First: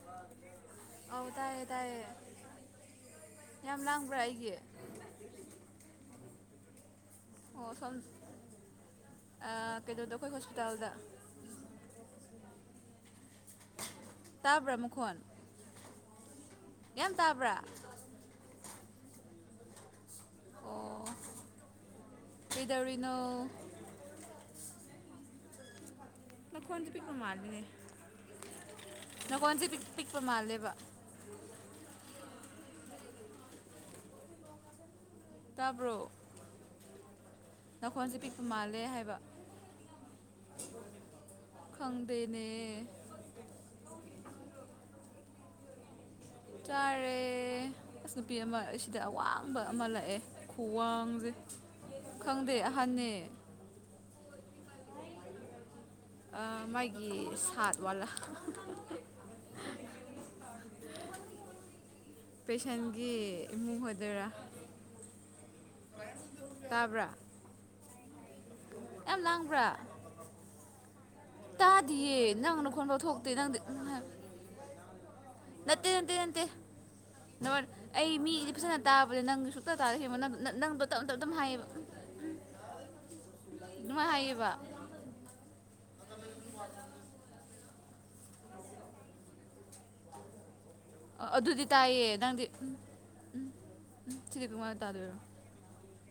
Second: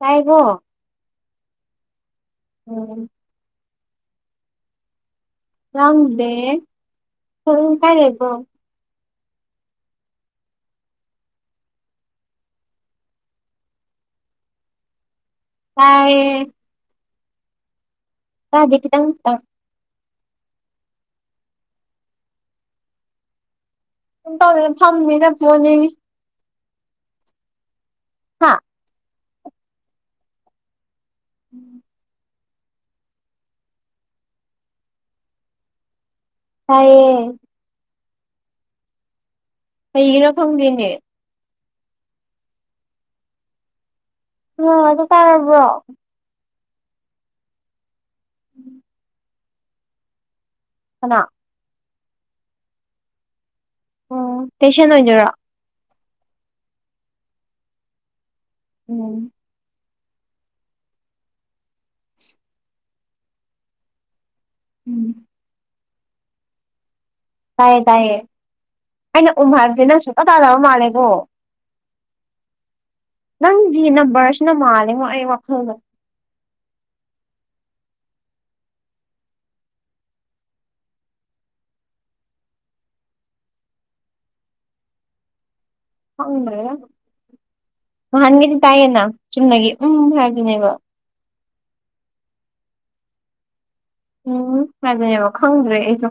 ꯇꯥꯏꯀꯣ ꯑꯗ ꯑꯦ ꯇ ꯑꯣꯝ ꯌꯥꯝ ꯂꯥꯡꯕ꯭ꯔꯥ ꯑꯩꯒꯤ ꯆꯪꯗꯦ ꯑꯣ ꯁꯣꯝ ꯀꯩꯅꯣꯗꯣ ꯑꯩꯈꯣꯏ ꯍꯣꯁꯄꯤꯇꯥꯜꯗ ꯇꯥ ꯭ꯔꯃꯨꯣꯟ ꯑ ꯀꯒ꯭ ꯇꯥꯕ꯭ꯔꯥ ꯀ ꯇ ꯑꯣ ꯀꯗꯧꯔꯤꯅꯣ ꯇꯧꯔꯦꯅ ꯐꯝꯃꯤ ꯅꯁꯤꯔꯅꯦꯒꯤ ꯅꯈꯣꯟꯁꯦ ꯄꯤꯛꯄ ꯃꯥꯔꯗꯅꯦ ꯍꯥꯥ ꯅꯒꯣꯟꯁꯦ ꯄꯤꯛꯄ ꯃꯥꯜꯂꯦꯕ ꯎꯝ ꯇꯕ꯭ꯔꯣ ꯇꯌꯦ ꯈꯣꯟꯁꯦ ꯄꯤꯛꯄ ꯃꯥꯜꯂꯦ ꯍꯥꯏꯕ ꯍꯩꯔ ꯐꯪꯒꯤꯅꯦ ꯈꯪꯗꯦꯅꯦ ꯑꯣꯗ ꯀꯥ ꯑꯣꯏꯔꯕ꯭ꯔꯣ ꯆꯥꯔꯦ ꯑꯁ ꯅꯨꯄꯤ ꯑꯃ ꯁꯤꯗ ꯑꯋꯥꯡꯕ ꯑꯃ ꯂꯛꯑꯦ ꯀꯅꯥ ꯈꯨꯋꯥꯡꯁꯦ ꯈꯪꯗꯦ ꯑꯍꯟꯅ ꯑꯣ ꯇꯁꯤꯅ ꯍꯥꯏꯖꯣꯣꯔꯣ ꯃꯥꯒꯤ ꯁꯥꯠ ꯋꯥꯂꯥ ꯎꯝ ꯄꯦꯁꯦꯟꯒꯤ ꯏꯃꯨꯡ ꯑꯣꯏꯗꯣꯏꯔꯥ ꯎꯝ ꯇꯥꯕ꯭ꯔ ꯇꯥꯏꯌꯦ ꯇꯥꯏꯌꯦ ꯑꯩꯅ ꯎꯝ ꯂꯥꯡꯕ꯭ꯔꯥ ꯍꯥꯏꯕꯁꯤ ꯅꯪ ꯁꯨꯡꯛꯇ ꯇꯥꯗꯕ ꯃꯥꯜꯂꯦꯀꯣ ꯇꯥꯗꯤꯌꯦ ꯅꯪꯅ ꯈꯣꯟꯕ ꯊ ꯊꯣꯛ ꯅꯪꯒꯤ ꯅ ꯔꯁꯅ ꯃꯥꯜꯜꯂꯤꯦꯉꯣ ꯑꯩ ꯋꯥꯈꯜꯗ ꯅꯠꯇꯦ ꯅꯠꯇꯦ ꯅꯇꯦ ꯅ ꯑꯩ ꯃꯤꯗꯤ ꯐꯖꯅ ꯇꯥꯕꯅꯦ ꯅꯪ ꯁꯨꯛꯇ ꯇꯥꯔ ꯍ ꯅꯪꯗꯣ ꯇꯞꯅ ꯇꯞ ꯑꯗꯨꯝ ꯍꯥꯏꯌꯦꯕ ꯅꯃꯥꯏ ꯍꯥꯏꯕ ꯍꯪꯗ꯭ꯔꯗ ꯅꯍꯥꯟꯒꯤꯗꯤ ꯇꯥꯏꯌꯦꯅ ꯆꯨꯝꯅꯒꯤ ꯎꯝ ꯍꯥꯏꯕꯗꯨꯅꯦꯕ ꯑꯗꯨꯗꯤ ꯇꯥꯏꯌꯦ ꯅꯪꯗꯤ ꯎꯝ ꯎꯝ ꯎꯝ ꯍꯥꯏꯅꯦꯕ ꯈꯪꯗ꯭ꯔꯦ ꯑꯩꯁꯨ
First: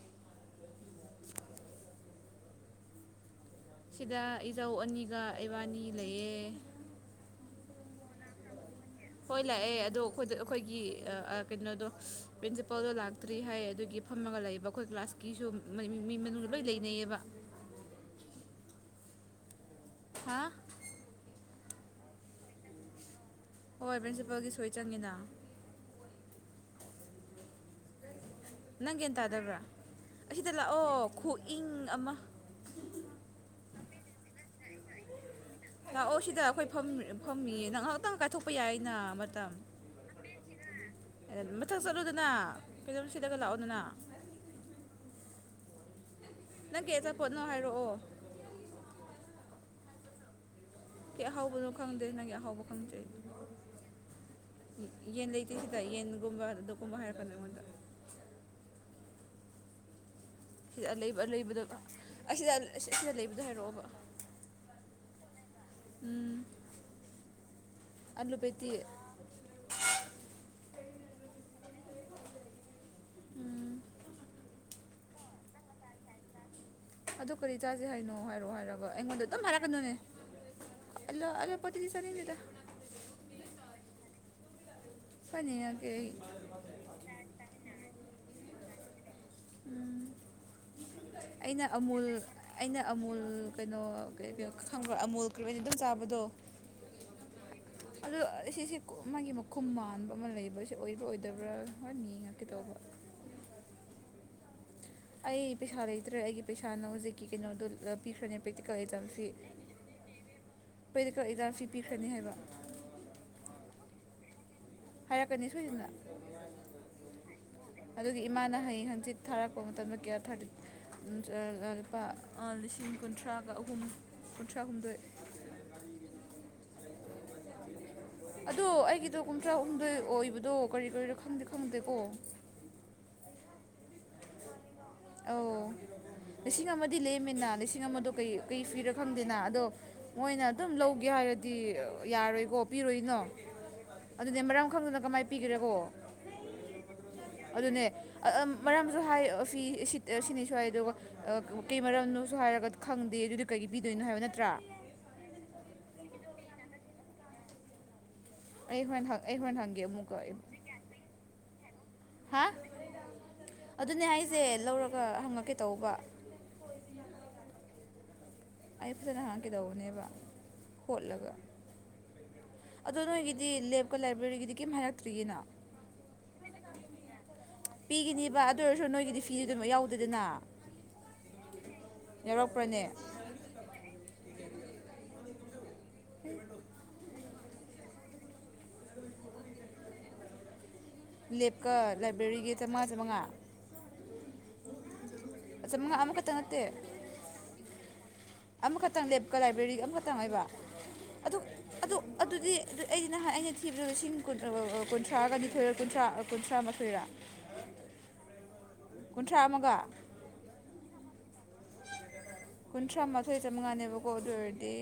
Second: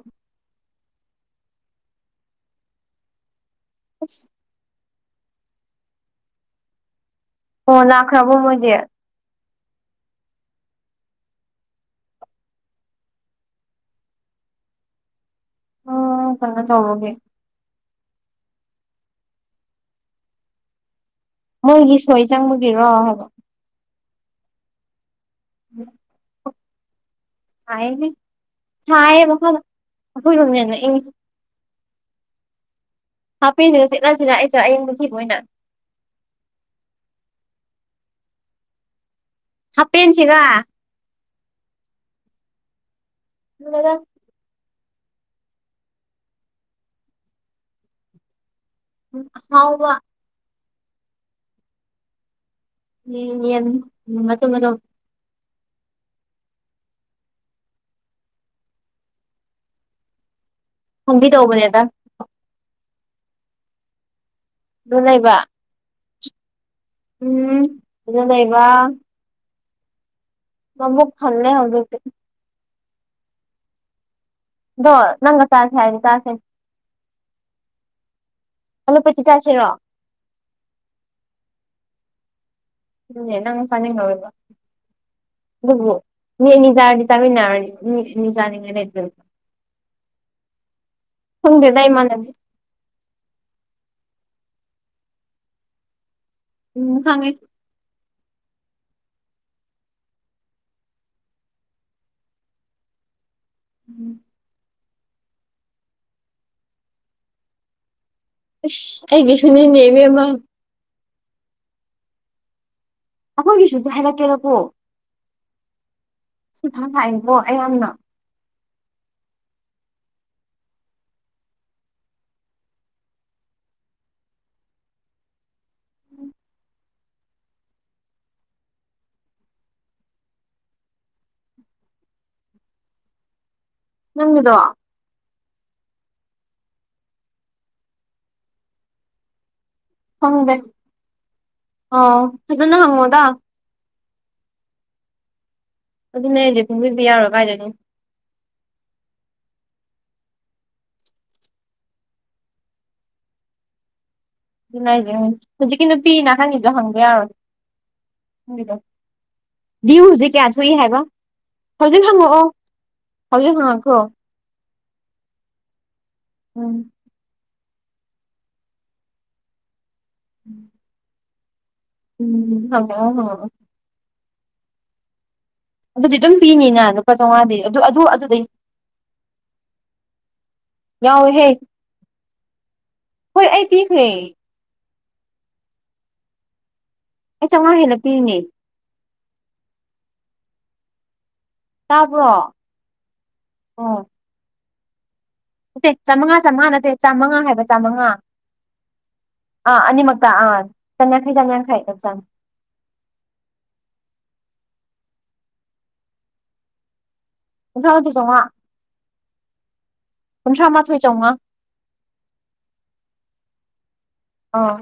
ꯑꯁ ꯁꯤꯗ ꯏꯖꯧ ꯑꯅꯤꯒ ꯏꯕꯥꯅꯤ ꯂꯩꯑ ꯑꯣ ꯂꯥꯛꯈ꯭ꯔꯕꯣ ꯃꯣꯏꯗꯤꯦ ꯍꯣꯏ ꯂꯥꯛꯑꯦ ꯑꯗꯣ ꯑꯩꯈꯣꯏꯗ ꯑꯩꯈꯣꯏꯒꯤ ꯀꯩꯅꯣꯗꯣ ꯄ꯭ꯔꯤꯟꯁꯤꯄꯥꯜꯗꯣ ꯂꯥꯛꯇ꯭ꯔꯤ ꯍꯥꯏ ꯑꯗꯨꯒꯤ ꯐꯝꯃꯒ ꯂꯩꯌꯦꯕ ꯑꯩꯈꯣꯏ ꯀ꯭ꯂꯥꯁꯀꯤꯁꯨ ꯃꯤ ꯎꯝ ꯃꯅꯨꯡꯗ ꯀꯩꯅꯣ ꯂꯣꯏ ꯇꯧꯕꯒꯤ ꯂꯩꯅꯩꯌꯦꯕ ꯍꯥꯥ ꯃꯣꯏꯒꯤ ꯁꯣꯏ ꯆꯪꯕꯒꯤꯔꯣ ꯍꯥꯏꯕꯣ ꯍꯣꯏ ꯄ꯭ꯔꯤꯟꯁꯤꯄꯜꯒꯤ ꯁꯣꯏ ꯆꯪꯉꯤꯅ ꯎꯝ ꯅꯪ ꯒ꯭ꯌꯥꯟ ꯁꯥꯏꯌꯦ ꯇꯥꯗꯕ꯭ꯔꯥ ꯃꯈꯥꯗ ꯑꯁꯤꯗ ꯑꯩꯈꯣꯏꯔꯣꯝꯅ ꯍꯦꯟꯅ ꯂꯥꯛꯑꯣ ꯏꯪꯉꯤ ꯈꯨꯏꯪ ꯑꯃ ꯍꯥꯞꯄꯤꯤꯅ ꯏꯠ ꯂꯥꯛꯑꯣ ꯁꯤꯗ ꯑꯩꯈꯣꯏ ꯐꯝꯃꯤꯌꯦ ꯅꯪ ꯉꯥꯏꯍꯥꯛꯇꯪ ꯀꯥꯏꯊꯣꯛꯄ ꯌꯥꯏꯅ ꯃꯇꯝ ꯍꯥꯄꯦꯟꯁꯤꯒ ꯃꯊꯛ ꯆꯠꯂꯨꯗꯅ ꯐꯤꯂꯝ ꯁꯤꯠꯂꯒ ꯂꯥꯛꯑꯣꯗꯅ ꯅꯪ ꯀꯦ ꯑꯆꯥꯄꯣꯠꯅꯣ ꯍꯥꯏꯔꯛꯑꯣ ꯍꯥꯎ ꯋꯥ ꯀ ꯑꯍꯥꯎꯕꯅꯣ ꯈꯪꯗꯦ ꯅꯪꯒꯤ ꯑꯍꯥꯎꯕ ꯈꯪꯗꯦ ꯎꯝ ꯌꯦꯟ ꯃ ꯃꯗꯨ ꯌꯦꯟ ꯂꯩꯇ꯭ꯔꯤꯁꯤꯗ ꯌꯦꯟꯒꯨꯝꯕ ꯑꯗꯨꯒꯨꯝꯕ ꯍꯥꯏꯔꯛꯀꯅꯤ ꯑꯩꯉꯣꯟ ꯁꯤꯗ ꯂꯩꯕ ꯂꯩꯕꯗꯀꯣ ꯈꯪꯕꯤꯗꯧꯕꯅꯦꯗ ꯑꯁꯤꯗ ꯑꯁꯤꯗ ꯂꯩꯕꯗꯣ ꯍꯥꯏꯔꯛꯑꯣꯕ ꯅꯨꯡ ꯂꯩꯕ ꯎꯝ ꯎꯝ ꯑꯗꯨꯖ ꯑꯂꯨ ꯂꯩꯕ ꯄꯦꯇꯤ ꯃꯃꯕꯨ ꯐꯜꯦ ꯍꯧꯗꯦ ꯎꯝ ꯑꯗꯣ ꯅꯪꯒ ꯆꯥꯁꯦ ꯍꯥꯏꯗꯤ ꯆꯥꯁꯦ ꯑꯗꯨ ꯀꯔꯤ ꯆꯥꯁꯦ ꯍꯥꯏꯅꯣ ꯍꯥꯏꯔꯛꯑꯣ ꯍꯥꯏꯔꯒ ꯑꯂꯨꯄꯇꯤ ꯑꯩꯉꯣꯟꯗ ꯑꯗꯨꯝ ꯆꯥꯁꯤꯔꯣ ꯍꯥꯏꯔꯛꯀꯅꯣꯅꯦ ꯂ ꯑ ꯄꯣꯇꯤ ꯆꯅꯤꯡꯗꯦꯗ ꯗꯨꯅꯦ ꯅꯪ ꯆꯥꯅꯤꯡꯉꯔꯣꯏꯕ ꯐꯅꯤ ꯌꯥ ꯀꯦ ꯑꯗꯨꯕꯨ ꯃꯤ ꯑꯅꯤ ꯆꯥꯔꯗꯤ ꯆꯥꯃꯤꯟꯅꯔꯗꯤ ꯃꯤ ꯃꯤꯖꯥꯅꯤꯡꯉꯅꯦ ꯑꯩꯅ ꯈꯪꯗꯦꯗ ꯑꯃꯨꯜ ꯏꯃꯥꯟꯅꯕꯤ ꯑꯩꯅ ꯑꯃꯨꯜ ꯀꯩꯅꯣ ꯈꯪꯕ꯭ꯔꯣ ꯑꯃꯨꯜ ꯀ꯭ꯔꯤ ꯑꯣꯏꯅ ꯗꯨꯝ ꯆꯥꯕꯗꯣ ꯎꯝ ꯈꯪꯉꯦ [unintelligible] ꯑꯗꯣ ꯁꯤꯁꯦ ꯃꯥꯒꯤ ꯃꯈꯨꯝ ꯃꯥꯟꯕ ꯑꯃ ꯂꯩꯕꯁꯦ ꯑꯣꯏꯕ꯭ꯔꯥ ꯑꯣꯏꯗꯕ꯭ꯔꯥ ꯍꯣꯔꯦꯟ ꯌꯦꯡꯉꯥꯀꯦ ꯇꯧꯕ ꯎꯝ ꯑꯩ ꯄꯩꯁꯥ ꯂꯩꯇ꯭ꯔꯦ ꯑꯩꯒꯤ ꯄꯩꯁꯥꯅ ꯍꯧꯖꯤꯛꯀꯤ ꯀꯩꯅꯣꯗꯣ ꯄꯤꯈ꯭ꯔꯅꯦꯕ ꯑꯁ ꯑꯩꯒꯤꯁꯨꯅꯤꯅꯦ ꯏꯕꯦꯝꯃ ꯑꯩꯈꯣꯏꯗ ꯀꯛ ꯏꯖꯥ ꯐꯤ ꯄꯤꯈ꯭ꯔꯅꯤ ꯍꯥꯏꯕ ꯑꯩꯈꯣꯏꯒꯤꯁꯨꯗ ꯍꯥꯏꯔꯛꯀꯦꯔꯀꯣ ꯍꯥꯏꯔꯛꯀꯅꯤ ꯁꯣꯏꯗꯅ ꯁꯤ ꯊꯥꯡ ꯉꯥꯏꯕꯣ ꯑꯌꯥꯝꯅ ꯑꯗꯨꯒꯤ ꯏꯃꯥꯅ ꯍꯌꯦꯡ ꯍꯪꯆꯤꯠ ꯊꯥꯔꯛꯄ ꯃꯇꯝꯗ ꯀꯌꯥ ꯊꯥ ꯂꯨꯄꯥ ꯂꯤꯁꯤꯡ ꯀꯨꯟꯊ꯭ꯔꯥꯒ ꯑꯍꯨꯝ ꯀꯨꯟꯊ꯭ꯔꯥꯍꯨꯝꯗꯣꯏ ꯑꯗꯣ ꯑꯩꯒꯤꯗꯣ ꯀꯨꯟꯊ꯭ꯔꯥꯍꯨꯝꯗꯣꯏ ꯑꯣꯏꯕꯗꯣ ꯀꯔꯤ ꯀꯔꯤꯔꯣ ꯈꯪꯗꯤ ꯈꯪꯗꯦꯀꯣ ꯅꯪꯒꯤꯗꯣ ꯑꯧ ꯂꯤꯁꯤꯡ ꯑꯃꯗꯤ ꯂꯦꯝꯃꯤꯅ ꯂꯤꯁꯤꯡ ꯑꯃꯗꯣ ꯀꯩ ꯀꯩ ꯐꯤꯔ ꯈꯪꯗꯦꯅ ꯑꯗꯣ ꯃꯣꯏꯅ ꯈꯪꯗꯦ ꯑꯗꯨꯝ ꯂꯧꯒꯦ ꯍꯥꯏꯔꯗꯤ ꯑꯥ ꯌꯥꯔꯣꯏꯀꯣ ꯐꯖꯅ ꯄꯤꯔꯣꯏꯅꯣ ꯍꯪꯉꯣꯗ ꯑꯗꯨꯅꯦ ꯃꯔꯝ ꯈꯪꯗꯅ ꯀꯃꯥꯏꯅ ꯄꯤꯒꯦꯔꯀꯣ ꯑꯗꯨꯅꯦ ꯑꯩꯁꯦ ꯐꯨꯡꯕꯤꯕꯤ ꯌꯥꯔꯣꯏ ꯀꯥꯏꯗꯩꯅꯣ ꯑꯗꯨꯅꯦ ꯃꯔꯝꯁꯨ ꯍꯥꯏ ꯐꯤ ꯑꯦ ꯁꯤ ꯁꯤꯅꯤꯁꯨ ꯍꯥꯏ ꯑꯗꯨꯒ ꯀꯩ ꯃꯔꯝꯅꯣꯁꯨ ꯍꯥꯏꯔꯒ ꯈꯪꯗꯦ ꯑꯗꯨꯗꯤ ꯀꯩꯒꯤ ꯄꯤꯗꯣꯏꯅꯣ ꯍꯥꯏꯕ ꯅꯠꯇ꯭ꯔꯥ ꯑꯗꯨꯅꯦ ꯍꯥꯏꯁꯦ ꯎꯝ ꯍꯧꯖꯤꯛꯀꯤ ꯅꯨꯄꯤ ꯅꯥꯀꯟꯒꯤ ꯍꯪꯗ ꯌꯥꯔꯣꯏ ꯑꯩ ꯍꯣꯔꯦꯟ ꯑꯩ ꯍꯣꯔꯦꯟ ꯍꯪꯒꯦ ꯑꯃꯨꯛꯀ ꯗ꯭ꯌꯨꯖꯦ ꯀꯌꯥ ꯊꯣꯛꯏ ꯍꯥꯏꯕ ꯍꯧꯖꯤꯛ ꯍꯪꯉꯛꯑꯣ ꯍꯧꯖꯤꯛ ꯍꯪꯉꯛꯈꯔꯣ ꯁꯦ ꯂꯧꯔꯒ ꯍꯪꯉꯛꯀꯦ ꯇꯧꯕ ꯎꯝ ꯑꯩ ꯐꯖꯅ ꯍꯥꯡꯀꯦ ꯗꯧꯕꯅꯦꯕ ꯍꯣꯠꯂꯒ ꯎꯝ ꯑꯗꯣ ꯍꯪꯉꯛꯑꯣ ꯅꯣꯏꯒꯤꯗꯤ ꯍꯪꯉꯛꯑꯣ ꯂꯦꯞꯀ ꯂꯥꯏꯕ꯭ꯔꯦꯔꯤꯒꯗꯤ ꯀꯩꯝ ꯍꯥꯏꯔꯛꯇ꯭ꯔꯤꯒꯤꯅꯥ ꯑꯗꯨꯗꯤ ꯑꯗꯨꯝ ꯄꯤꯅꯤꯅ ꯂꯨꯄꯥ ꯆꯥꯝꯉꯥꯗꯤ ꯄꯤꯒꯅꯤꯕ ꯑꯗꯨ ꯑꯣꯏꯔꯁꯨ ꯅꯣꯏꯒꯤꯗꯤ ꯐꯤꯁꯨ ꯑꯗꯨꯝꯃ ꯌꯥꯎꯗꯦꯗꯅ ꯌꯥꯎꯋꯦꯍꯦ ꯌꯥꯎꯔꯛꯄ꯭ꯔꯅꯦ ꯍꯣꯏ ꯑꯩ ꯄꯤꯈ꯭ꯔꯦ ꯑꯩ ꯆꯥꯝꯉꯥ ꯍꯦꯟꯅ ꯄꯤꯔꯤꯅꯦ ꯂꯦꯞꯀ ꯇꯥꯕ꯭ꯔꯣ ꯂꯥꯏꯕ꯭ꯔꯦꯔꯤꯒꯤ ꯆꯥꯝꯉꯥ ꯆꯥꯝꯉꯥ ꯅꯦ ꯆꯥꯝꯃꯉꯥ ꯆꯥꯝꯃꯉꯥ ꯅꯠꯇꯦ ꯆꯥꯝꯃꯉꯥ ꯍꯥꯏꯕ ꯆꯥꯝꯃꯉꯥ ꯑꯃꯈꯛꯇꯪ ꯂꯦꯞꯀ ꯂꯥꯏꯕ꯭ꯔꯦꯔꯤ ꯑꯥ ꯑꯃꯈꯛꯇꯪ ꯑꯅꯤꯃꯛꯇ ꯑꯣꯏꯕ ꯑꯥ ꯆꯥꯝꯌꯥꯡꯈꯩ ꯑꯗꯨ ꯆꯥꯝꯌꯥꯡꯈꯩ ꯑꯗꯨ ꯑꯗꯨꯝ ꯆꯪꯉꯦ ꯑꯗꯨꯗꯤ ꯑꯗꯨ ꯑꯩꯗꯤ ꯅꯍꯥꯟ ꯑꯩꯅ ꯊꯤꯕꯗ ꯂꯤꯁꯤꯡ ꯀꯨꯟꯊ꯭ꯔꯥꯒ ꯅꯤꯊꯣꯏꯔ ꯀꯨꯟꯊ꯭ꯔꯥ ꯀꯨꯟꯊ꯭ꯔꯥ ꯃꯥꯊꯣꯏꯔꯥ ꯀꯨꯟꯊꯔꯥ ꯃꯊꯣꯏ ꯆꯥꯎꯉꯥ ꯀꯨꯟꯊ꯭ꯔꯥ ꯑꯃꯒ ꯀꯨꯟꯊ꯭ꯔꯥꯃꯥꯊꯣꯏ ꯆꯥꯝꯃꯉꯥ ꯀꯨꯟꯊ꯭ꯔꯥ ꯃꯥꯊꯣꯏ ꯆꯥꯝꯃꯉꯥꯅꯦꯕꯀꯣ ꯑꯗꯨ ꯑꯣꯏꯔꯗꯤ ꯑꯥ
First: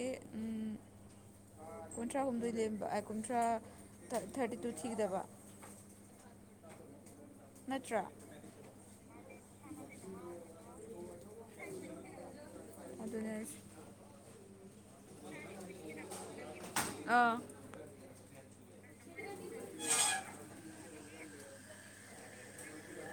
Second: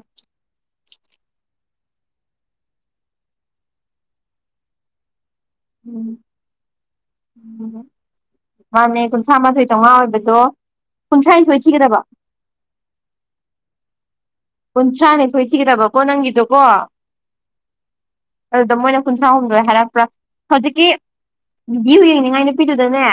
ꯀꯨꯟꯊ꯭ꯔꯥ ꯍꯨꯝꯗꯣꯏ ꯂꯦꯝꯕ ꯑꯥꯏ ꯀꯨꯟꯊ꯭ꯔꯥ ꯊꯥꯔꯇꯤ ꯇꯨ ꯊꯤꯒꯗꯕ ꯎꯝ ꯅꯠꯇ꯭ꯔꯥ ꯎꯝ ꯍꯥꯟꯅꯩ ꯀꯨꯟꯊ꯭ꯔꯥ ꯃꯥꯊꯣꯏ ꯆꯥꯝꯉꯥ ꯑꯣꯏꯕꯗꯣ ꯀꯨꯟꯊ꯭ꯔꯥꯅꯤꯊꯣꯏ ꯊꯤꯒꯗꯕ ꯑꯗꯨꯅꯦ ꯍꯥꯏꯁꯦ ꯀꯨꯟꯊ꯭ꯔꯥꯅꯤꯊꯣꯏ ꯊꯤꯒꯗꯕꯀꯣ ꯅꯪꯒꯤꯗꯨꯀꯣ ꯑꯥ ꯑꯗꯨꯗ ꯃꯣꯏꯅ ꯀꯨꯟꯊ꯭ꯔꯥꯍꯨꯝꯗꯣꯏ ꯍꯥꯏꯔꯛꯄ꯭ꯔꯥ ꯍꯧꯖꯤꯛꯀꯤ ꯗ꯭ꯌꯨ ꯌꯦꯡꯅꯤꯡꯉꯥꯏꯅꯦ ꯅꯨꯄꯤꯗꯨꯗꯅꯦ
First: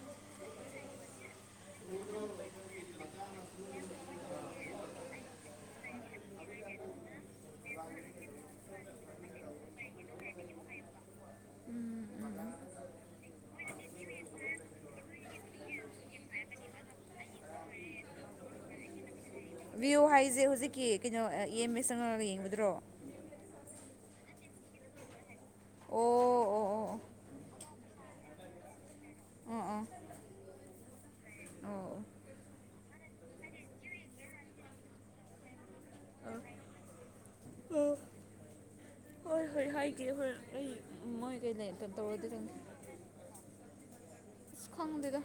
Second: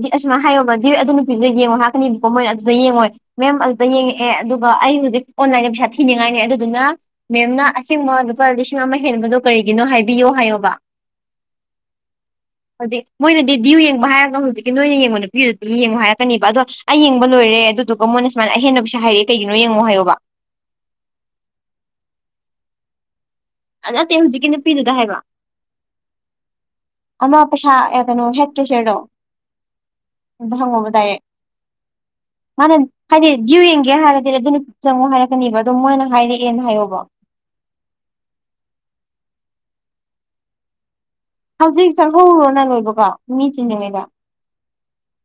ꯗꯤ ꯑꯁꯨꯃꯥꯏꯅ ꯍꯥꯏꯌꯣꯕ ꯗꯤꯜ ꯑꯗꯨ ꯅꯨꯄꯤꯗꯨꯅꯣ ꯌꯦꯡꯉꯣ ꯍꯥꯔꯛꯀꯅꯤꯕꯀꯣ ꯃꯣꯏꯅ ꯑꯗ ꯑꯗꯨ ꯌꯦꯡꯉꯣꯏ ꯃꯦꯝ ꯑꯗꯨꯗ ꯌꯦꯡꯉꯛꯑꯦ ꯑꯗꯨꯒ ꯑꯩ ꯍꯨꯖꯤꯛ ꯑꯣꯟꯂꯥꯏꯟꯗ ꯄꯩꯁꯥ ꯊꯤꯅꯤꯡꯉꯥꯏꯅꯦ ꯑꯗꯨꯗꯨꯅ ꯃꯦꯝꯅ ꯑꯁꯦꯡꯕ ꯂꯨꯄꯥ ꯂꯤꯁꯤꯡ ꯑꯃ ꯍꯦꯟꯕꯗꯣ ꯀꯔꯤꯒꯤꯅꯣ ꯍꯥꯏꯕꯤꯌꯣ ꯍꯥꯏꯌꯣꯕ ꯎꯝ ꯎꯝꯎꯝ ꯍꯧꯖꯤꯛ ꯃꯣꯏꯅꯗꯤ ꯗ꯭ꯌꯨ ꯌꯦꯡꯕ ꯍꯥꯏꯔꯒ ꯍꯧꯖꯤꯛꯀꯤ ꯅꯣꯏꯅ ꯌꯦꯡꯕ ꯅꯨꯄꯤꯗꯨꯗꯒꯤ ꯌꯦꯡꯉꯣ ꯍꯥꯏꯔꯛꯀꯅꯤꯕ ꯑꯗꯣ ꯑꯩ ꯌꯦꯡꯕ ꯂꯣꯏꯔꯦ ꯑꯗꯨꯗꯨꯒ ꯃꯣꯏꯅ ꯁꯨꯃꯥꯏꯅ ꯑꯍꯦꯟꯕ ꯄꯩꯁꯥ ꯍꯥꯏꯔꯛꯑꯦ ꯀꯩꯒꯤꯅꯣ ꯌꯦꯡꯉꯣ ꯚ꯭ꯌꯨ ꯍꯥꯏꯌꯣꯕ ꯍꯥꯏꯁꯦ ꯍꯨꯖꯤꯛꯀꯤ ꯀꯩꯅꯣ ꯑ ꯏ ꯑꯦꯝ ꯑꯦꯁ ꯆꯪꯉꯒ ꯌꯦꯡꯕꯗꯨꯔꯣ ꯑ ꯅꯠꯇꯦ ꯍꯨꯖꯤꯛꯀꯤ ꯅꯨꯄꯤꯗꯨꯗ ꯍꯥꯏꯕ ꯑꯣ ꯑꯣ ꯑꯣ ꯑꯣ ꯑꯃ ꯄꯩꯁꯥ ꯑꯦ ꯀꯩꯅꯣ ꯍꯦꯛ ꯇꯤꯆꯔꯗꯣ ꯑ ꯑ ꯑꯗꯨꯗ ꯍꯪꯉꯣꯕ ꯗꯥꯏꯔꯦꯛ ꯑꯣ ꯑꯣ ꯃꯥꯅ ꯍꯥꯏꯗꯤ ꯗ꯭ꯌꯨ ꯌꯦꯡꯒꯦ ꯍꯥꯏꯔꯗꯤ ꯔꯦꯗꯤꯃꯤꯠꯇ ꯆꯪꯉꯣ ꯍꯥꯏꯔꯛꯀꯅꯤꯕ ꯑꯗꯨꯝ ꯃꯣꯏꯅ ꯍꯥꯏꯔꯛꯑꯦꯅ ꯍꯥꯏꯌꯣꯕ ꯑꯣ ꯍꯣꯏ ꯍꯣꯏ ꯍꯥꯏꯒꯦ ꯍꯣꯏ ꯑꯩ ꯃꯣꯏ ꯀꯩ ꯂꯩ ꯍꯧꯖꯤꯛ ꯇꯧꯔꯗꯤ ꯆꯠꯍꯧꯔꯣ ꯅꯪ ꯂꯣꯏꯕꯒ ꯃꯤ ꯆꯤꯟꯗ꯭ꯔꯤꯉꯩꯗ ꯑꯁ ꯈꯪꯗꯦꯗ